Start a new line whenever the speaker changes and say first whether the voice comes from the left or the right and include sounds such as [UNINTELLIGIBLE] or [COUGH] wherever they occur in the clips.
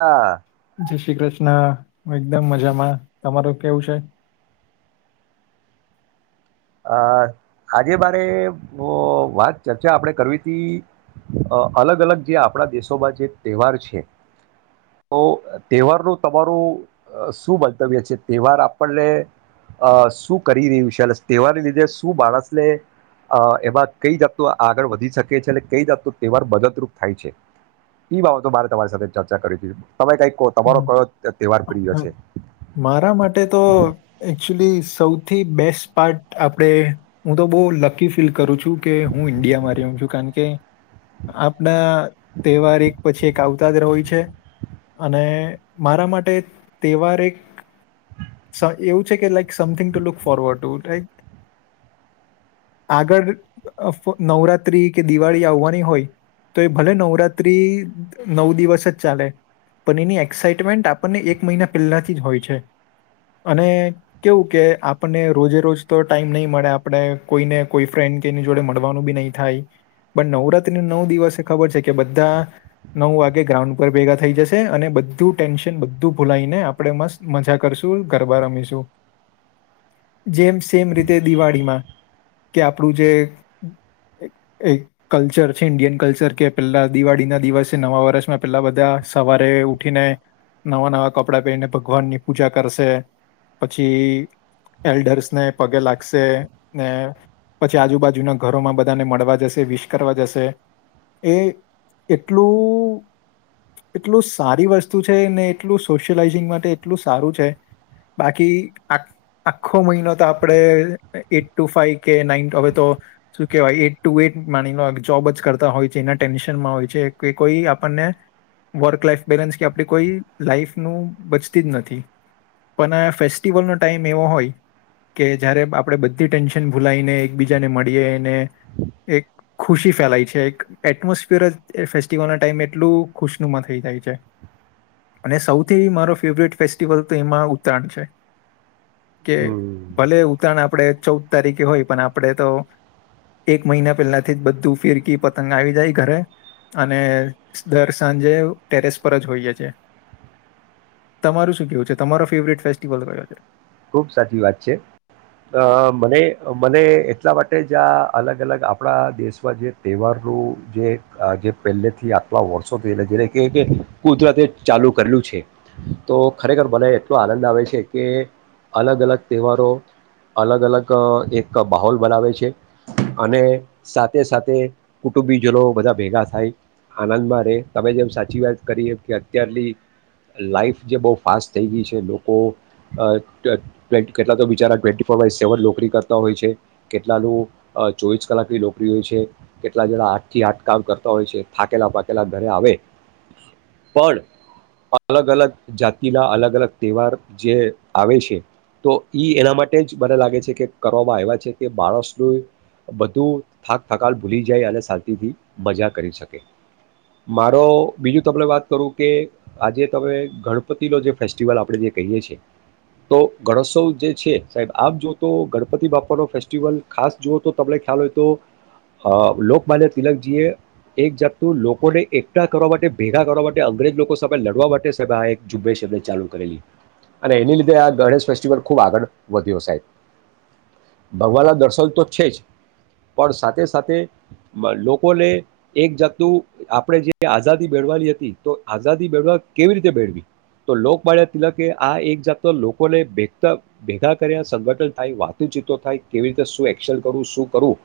right: હા.
left: જય શ્રી કૃષ્ણ, એકદમ મજામાં તમારું કેવું છે.
right: અઅ આજે મારે વાત ચર્ચા આપણે કરવી તી અ અલગ અલગ જે આપણા દેશોમાં જે તહેવાર છે તો તહેવારનું તમારું શું મંતવ્ય છે તહેવાર આપણને અ શું કરી રહ્યું છે અને તહેવારને લીધે શું માણસને અ એમાં કઈ જાતનું આગળ વધી શકે છે અને કઈ જાતનું તહેવાર મદદરૂપ થાય છે એ બાબતો મારે તમારી સાથે ચર્ચા કરી હતી તમે કઈક કહો તમારો
left: હમ,
right: કહો
left: મારા માટે તો એકચુલી સૌ થી બેસ્ટ પાર્ટ આપણેે હું તો બહુ લકી ફીલ કરું છું. તુ કે હું ઇન્ડિયા માં રહ્યો છું કાર કે આપના તહેવાર એક પછી એક આવતા જ રોય છે. અને મારા માટે તહેવાર એક એવું છે કે like something to look forward to આગળ નવરાત્રી કે દિવાળી આવવાની હોય તો એ ભલે નવરાત્રી નવ દિવસ જ ચાલે પણ એની એક્સાાઈટમેન્ટ આપણને એક એક મહિના પહેલાથી જ હોય છે અને કેવું કે આપણને રોજે રોજ તો ટાઈમ નહીં મળે આપણે કોઈને કોઈ ફ્રેન્ડ કેની જોડે મળવાનું બી નહીં થાય પણ નવરાત્રી નવ દિવસ ખબર છે કે બધા નવ વાગે ગ્રાઉન્ડ ઉપર ભેગા થઈ જશે અને બધું ટેન્શન બધું ભૂલાઈને આપણે મસ્ત મજા કરશું ગરબા રમીશું જેમ સેમ રીતે દિવાળીમાં કે આપણું જે એક કલ્ચર છે ઇન્ડિયન કલ્ચર કે પેલા દિવાળીના દિવસે નવા વર્ષમાં પેલા બધા સવારે ઉઠીને નવા-નવા કપડા પહેને ભગવાનની પૂજા કરશે પછી એલ્ડર્સને પગે લાગશે ને પછી આજુબાજુના ઘરોમાં બધાને મળવા જશે વિશ કરવા જશે એટલું એટલું સારી વસ્તુ છે ને એટલું સોશયલાઈઝિંગ માટે એટલું સારું છે. બાકી, આ, આખો મઈનો તો આપણે એટ ટુ ફાઈ કે નાઈન હવે તો શું કહેવાય એટ ટુ એટ, માની લો, જોબ જ કરતા હોય છે, એના ટેન્શનમાં હોય છે, કે કોઈ આપણને વર્ક લાઈફ બેલેન્સ કે આપણી કોઈ લાઈફ નું બચતી જ નથી. પણ આ ફેસ્ટિવલનો ટાઈમ એવો હોય કે, જયારે આપણે બધી ટેન્શન ભૂલાઈને, એકબીજાને મળીએ, ને એક ખુશી ફેલાય છે. એક એટમોસ્ફિયર ફેસ્ટિવલના ટાઈમ એટલુ ખુશનુમાં થઈ જાય છે. અને સૌ મારો ફેવરેટ ફેસ્ટિવલ તો એમાં, ઉતરાણ છે.
right: હમ.
left: ઉતાણ આપણે ચૌદ તારીખે હોય, પણ આપણે તો એક મહિના પહેલાથી બધું, ફિરકી, પતંગ આવી જાય ઘરે, અને દર સાંજે ટેરેસ પર જ હોઈએ છે. તમારું શું કેવું છે, તમારો ફેવરેટ ફેસ્ટિવલ કયો છે?
right: ખુબ સાચી વાત છે અ મને મને એટલા માટે જ આ અલગ-અલગ આપણા દેશમાં જે તહેવારો જે અ પહેલેથી આટલા વર્ષો થયેલા જેને કેય કે કુદરતે ચાલુ કરેલું છે તો ખરેખર મને એટલો આનંદ આવે છે કે અલગ-અલગ તહેવારો, અલગ-અલગ અ એક માહોલ બનાવે છે. અને સાથે સાથે, કુટુંબીજનો બધા ભેગા થાય, આનંદમાં રહે. તમે જેમ સાચી વાત કરી એમ કે, અત્યારની લાાઈફ, જે બહુ ફાસ્ટ થઈ ગઈ છે, લોકો અ કેટ કેટલા તો બિચારા ટ્વેન્ટી ફોર બાય સેવન નોકરી કરતા હોય છે, કેટલાનું અ, ચોવીસ કલાકની નોકરી હોય છે, કેટલા જણા આઠથી આઠ કામ કરતા હોય છે, થાકેલા પાાકેલા ઘરે આવે. પણ, અલગ-અલગ જાતિના અલગ-અલગ તહેવાર જે આવે છ એ તો ઈ એના માટે જ મને લાગે છે કે કરવામાં આયવા છે કે માણસનું બધું થાક થકાન ભૂલી જાય અને શાંતિથી મજા કરી શકે મારો બીજું તમને વાત કરું કે આજે તમે ગણપતિનો જે ફેસ્ટિવલ આપણે જે કહીએ છીએ તો ગણોત્સવ જે છે સાહેબ આમ જો તો ગણપતિ બાપાનો ફેસ્ટિવલ ખાસ જો તો તમને ખ્યાલ હોય તો અ લોકમાન્ય તિલકજીએ એક જાતનું લોકોને એકઠા કરવા માટે ભેગા કરવા માટે અંગ્રેજ લોકો સામે લડવા માટે સાહેબ આ એક ઝુંબેશ એ ચાલુ કરેલી અને એની લી ધે આ ગણેશ ફેસ્ટિવલ ખુબ આગળ વધ્યો, સાહેબ. ભગવાનના દર્શન તો છે જ, પડ સાથે સાથે, મન લોકોને એક જાતનું આપણે જે આઝાદી મેળવાની હતી, તો આઝાદી મેળવા કેવી રીતે મેળવી? તો લોક માન્ય તિલકે આ એક જાત તો લોકો ભેગતા, ભેગા કર્યા, સંગઠન થાય, વાતોચિતો થાય, કેવી રીતે શું એક્શન, કરવું શું કરવુ?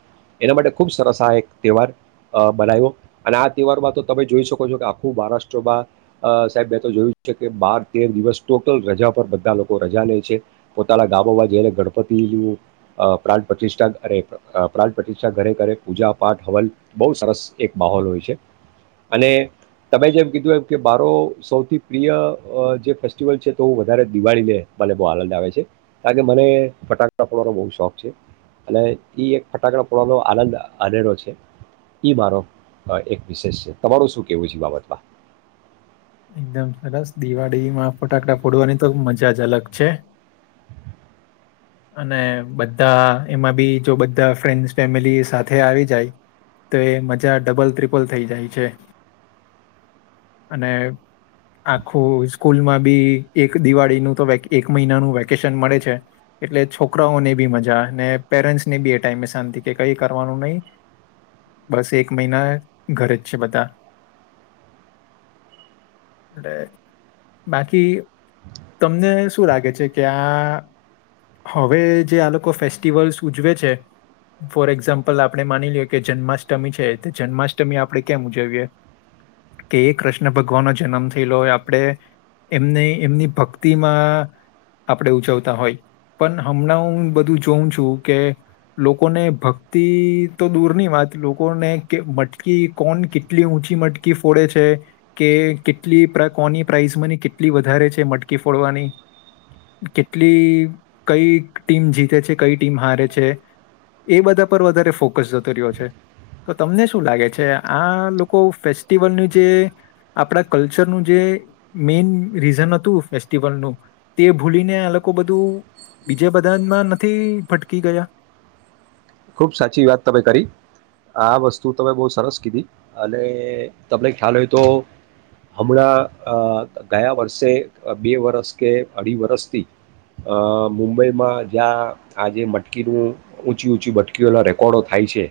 right: એના માટે ખુબ સરસ આ એક તહેવાર, અ, બનાયવો અને આ તહેવારમાં તો તમે જોઈ શકો છો કે આખું મહારાષ્ટ્રમાં, અ, સાહેબ મેં તો જોયું છે કે બાર તેર દિવસ ટોટલ રજા [UNINTELLIGIBLE] બધા લોકો રજા લેછે, પોતાના ગામોમાં જઈને ગણપતિ નું અ પ્રાણ પ્રતિષ્ઠા કરે, અ, પ્રાણ પ્રતિષ્ઠા ઘરે કરે, પૂજાપાઠ હવન, બહુ સરસ એક માહોલ હોય છે. અને તમે જેમ કીધું એમ, કે મારો સૌથી પ્રિય, અ, જે ફેસ્ટિવલ છે તો વધારે દિવાળીને મને બહુ આનંદ આવે છે, કારણ કે મને ફટાકડા ફોડવાનો બહુ શોખ છે. અને ઈ એક ફટાકડા ફડવાનો આનંદ આનેરો છે, ઈ મારો અ એક વિશેષ છે. તમારું સુ કેવું છે ઈ બાબતમાં?
left: એકદમ સરસ, દિવાળીમાં ફટાકડા ફોડવાની તો મજા જ અલગ છે! અને બધા એમાં બી જો બધા ફ્રેન્ડસ ફેમિલી સાથે આવી જાય, તો એ મજા ડબલ ત્રિપલ થઈ જાય છે. અને આખું, સ્કૂલમાં બી એક દિવાળીનું તો એક મહિનાનું વેકેશન મળે છે. એટલે છોકરાઓને બી મજા, ને પેરેન્સને બી એ ટાઈમે શાંતિ, કે કઈ કરવાનું નહિં, બસ એક મહિના ઘરે જ છે બધા. બાકી, તમને શું લાગે છે કે આ હવે જે આ લોકો ફેસ્ટિવલ્સ ઉજવે છે, ફોર એક્ઝામ્પલ, આપણે માની લઈએ કે જન્માષ્ટમી છે. તે જન્માષ્ટમી આપણે કેમ ઉજવીએ કે, એ કૃષ્ણ ભગવાનનો જનમ થયેલો હોય. આપણે એમને, એમની ભક્તિમાં આપણે, ઉજવતા હોય. પણ હમણાં હું બધું જોઉં છું કે લોકોને ભક્તિ તો દૂરની વાત લોકોને કે મટકી કોન કેટલી ઊંચી મટકી ફોડે છે કે કેટલી પ્ર કોની પ્રાઇસમાંની કેટલી વધારે છે મટકી ફોડવાની કેટલી કઈ ટીમ જીતે છે કઈ ટીમ હારે છે એ બધા પર વધારે ફોકસ જતો રિયો છે. તો તમને શું લાગે છે આ લોકો ફેસ્ટિવલનું જે આપણા કલ્ચરનું જે મેન રીઝન હતું ફેસ્ટિવલનું તે ભૂલીને આ લોકો બધું બીજે બધાનમાં નથી ભટકી ગયા?
right: ખુબ સાચી વાત તમે કરી આ વસ્તુ તમે બહુ સરસ કીધી અને તમને ખ્યાલ હોય તો હમણાં અ ગયા વર્ષે બે વરસ કે અઢી વરસથી અ મુંબઈમાં જ્યાં આજે મટકીનું ઊંચી ઊંચી બટ કીઓના રેકોર્ડો થાય છે,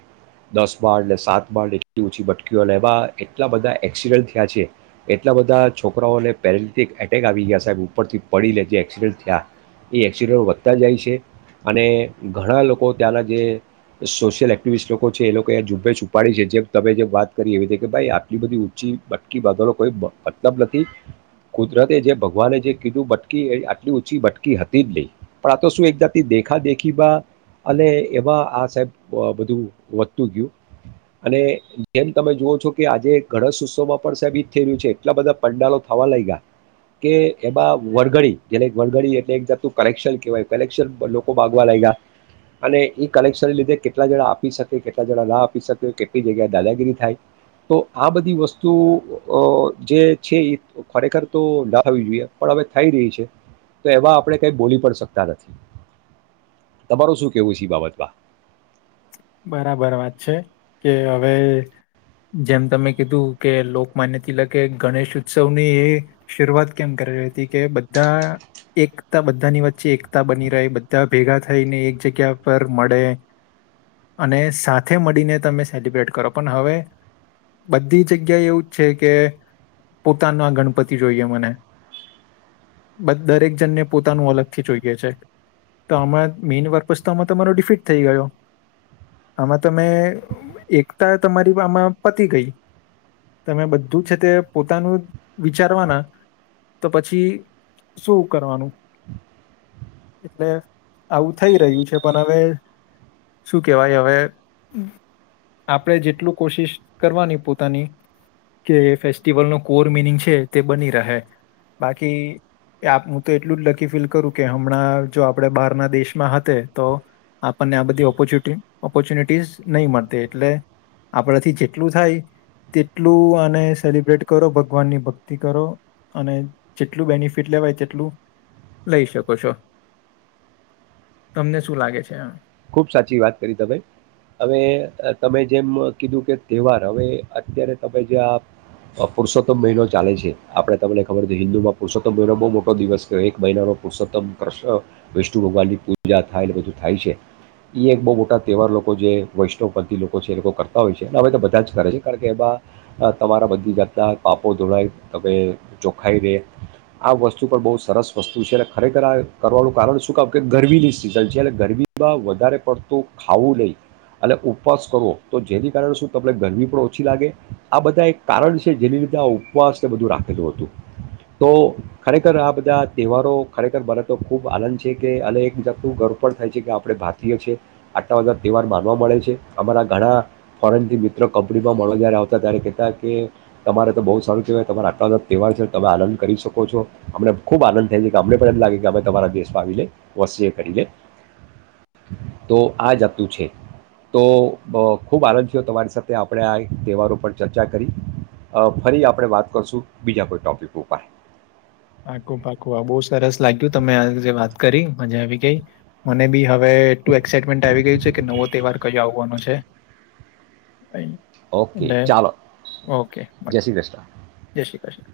right: દસ માળને, સાત માળને એટલી ઊંચી બટકીઓ લેવા, એટલા બધા એક્સિડન્ટ થયા છે. એટલા બધા છોકરાઓને પેરેન્ટિક એટેક આવી ગયા, સાહેબ, ઉપરથી પડીને જે એક્સિડન્ટ થયા, એ એક્સિડન્ટ વધતા જાય છે અને ઘણા લોકો ત્યાંના જે સોશિયલ એક્ટિવિસ્ટ લોકો છે, એ લોકો આ ઝૂબેશ ઉપાડી છે, જેમ તમે જે વાત કરી, એવી રીતે કે, ભાઈ, આટલી બધી ઊંચી બટકી બાંધવાનો કોઈ મતલબ નથી, કુદરતે, જે ભગવાને, જે કીધું બટકી, એ આટલી ઊંચી બટકી હતી જ નહી. પણ, આ તો શું એક જાતની દેખા દેખીમાં અને એમાં આ સાહેબ બ બધું વધતું ગયું અને જેમ તમે જુવો છો કે આજે ગણેશ ઉત્સવમાં પણ સાહેબ એ જ થઈ રહ્યું છે એટલા બધા પંડાલો થવા લાયગા કે એમાં વરઘડી જેને વરઘડી એટલે એક જાતું કલેક્શન કહેવાય કલેક્શન લોકો પણ માગવા લાગ ગયા અને ઈ કલેક્શન લીધે કેટલા જણા આપી શકે, કેટલા જણા ના આપી શકે, કેટલી જગ્યાએ દાદાગીરી થાય, તો આ બધી વસ્તુ અ જે છે એ ખરેખર તો ના થવી જોઈએ. પણ હવે થઈ રહી છે, તો એવા આપણે કઈ બોલી પણ શકતા નથી. તમારું શું કેવું છે ઈ બાબત? વાહ!
left: બરાબર વાત છે કે હવે જેમ તમે કીધું કે લોક માન્ય તિલકે ગણેશ ઉત્સવની એ શરૂઆત કેમ કરી હતી કે બધા એકતા બધાની વચ્ચે એકતા બની રહે બધા ભેગા થઈને એક જગ્યા પર મડે ને સાથે મડીને તમે સેલિબ્રેટ કરો. પન હવે? બધી જગ્યા એવું જ છે કે, પોતાના ગણપતિ જોઈએ મને. બધ દરેક જનને પોતાનું અલગથી જોઈએ છે. ત આમાં મેન પર્પઝ તો આમાં તમારો ડિફીટ થઈ ગયો! આમાં તમે એકતા તમારી આમાં પતી ગઈ તમે બધું છે તે પોતાનું વિચારવાના તો પછી શું કરવાનું એટલે આવું થઈ રહ્યું છે પણ હવે શું કેવાય હવે? આપણેે જેટલું કોશિશ કરવાની પોતાની, કે ફેસ્ટિવલનો કોર મિનિંગ છે, તે બની રહે. બાકી, એ આપણું તો, એટલું જ લકી ફીલ કરું કે હમણાં જો આપણેે બહારના દેશમાં હતે, તો? આપણને આ બધી ઓપ ઓપોચુટી, ઓપોર્ચ્યુનિટીઝ નહીં મળતી, એટલે આપણાથી જેટલું થાય તેટલું આને સેલિબ્રેટ કરો, ભગવાનની ભક્તિ કરો, અને જેટલું બેનિફિટ લેવાય તેટલું લઈ શકો છો. તમને શું લાગે છે?
right: ખુબ સાચી વાત કરી તમે. હવે, તમે જેમ કીધું કે તહેવાર, હવે અત્યારે, તમે જે આ અ, પુરુષોત્તમ મહિનો ચાલે છે. આપણે, તમને ખબર હોય તો હિન્દુમાં પુરષોત્તમ મહિનો બહુ મોટો દિવસ કે એક મહિનાનો પુરુષોત્તમ, કૃષ્ણ, વિષ્ણુ ભગવાનની પૂજા થાય ને એ બધું થાય છે. ઈ એક બહુ મોટા તહેવાર, લોકો જે વૈષ્ણવ પતી લોકો છે એ લોકો કરતા હોય છે, હવે તો બધા જ કરે છે. કારણ કે, એમાં તમારા બધી જાતના પાપો ધોળાય, તમે, ચોખાઈ રહેે, આ વસ્તુ પણ બહુ સરસ વસ્તુ છે. અને ખરેખર, આ કરવાનું કારણ શું કામ, કે ગરમીની સીઝન છે એટલે ગરમી તા વધારે પડતું ખાવું નઈં અને ઉપવાસ કરવો, તો જેને કારણે શું તમને ગરમી પણ ઓછી લાગે. આ બધા એક કારણ છે, જેની લીધે આ ઉપવાસને બધું રાખેલું હતું. તો ખરેખર, આ બધા તહેવારો, ખરેખર મને તો ખૂબ આનંદ છે, કે અને એક જાતનું ગર્વ પણ થાય છે કે આપણે ભારતીય છે, આટલા બધા તહેવાર માનવા મળે છે. અમારા ઘણા ફોરેનથી મિત્ર કંપનીમાં મળવા જ્યારે આવતા, ત્યારે કેતા કે તમારે તો બહુ સારું કહેવાય તમારા આટલા બધા તહેવાર છે, તમે આનંદ કરી શકો છો. અમને ખૂબ આનંદ થાય છે, કે અમને પણ એમ લાગે કે, અમે તમારા દેશમાં આવી ને વસીએ, કરીએ. તો આ જાતનું છે, તો અ ખુબ આનંદ થયો તમારી સાથે આપણે આ તહેવારો પર ચર્ચા કરી. અ, ફરી આપણે વાત કરશું, બીજા કોઈ ટોપિક ઉપર.
left: પાકું પાકું આ બહુ સરસ લાગ્યું તમે આ જે વાત કરી મજા આવી ગઈ મને બી હવ વે એટુ એક્સાઇટમેન્ટ આવી ગયું છે કે નવો તહેવાર કયો આવવાનો છે? છે.
right: ઓકે, ચાલો જય શ્રી ક્રષ્ણ!
left: શ્રી ક્રષ્ણ!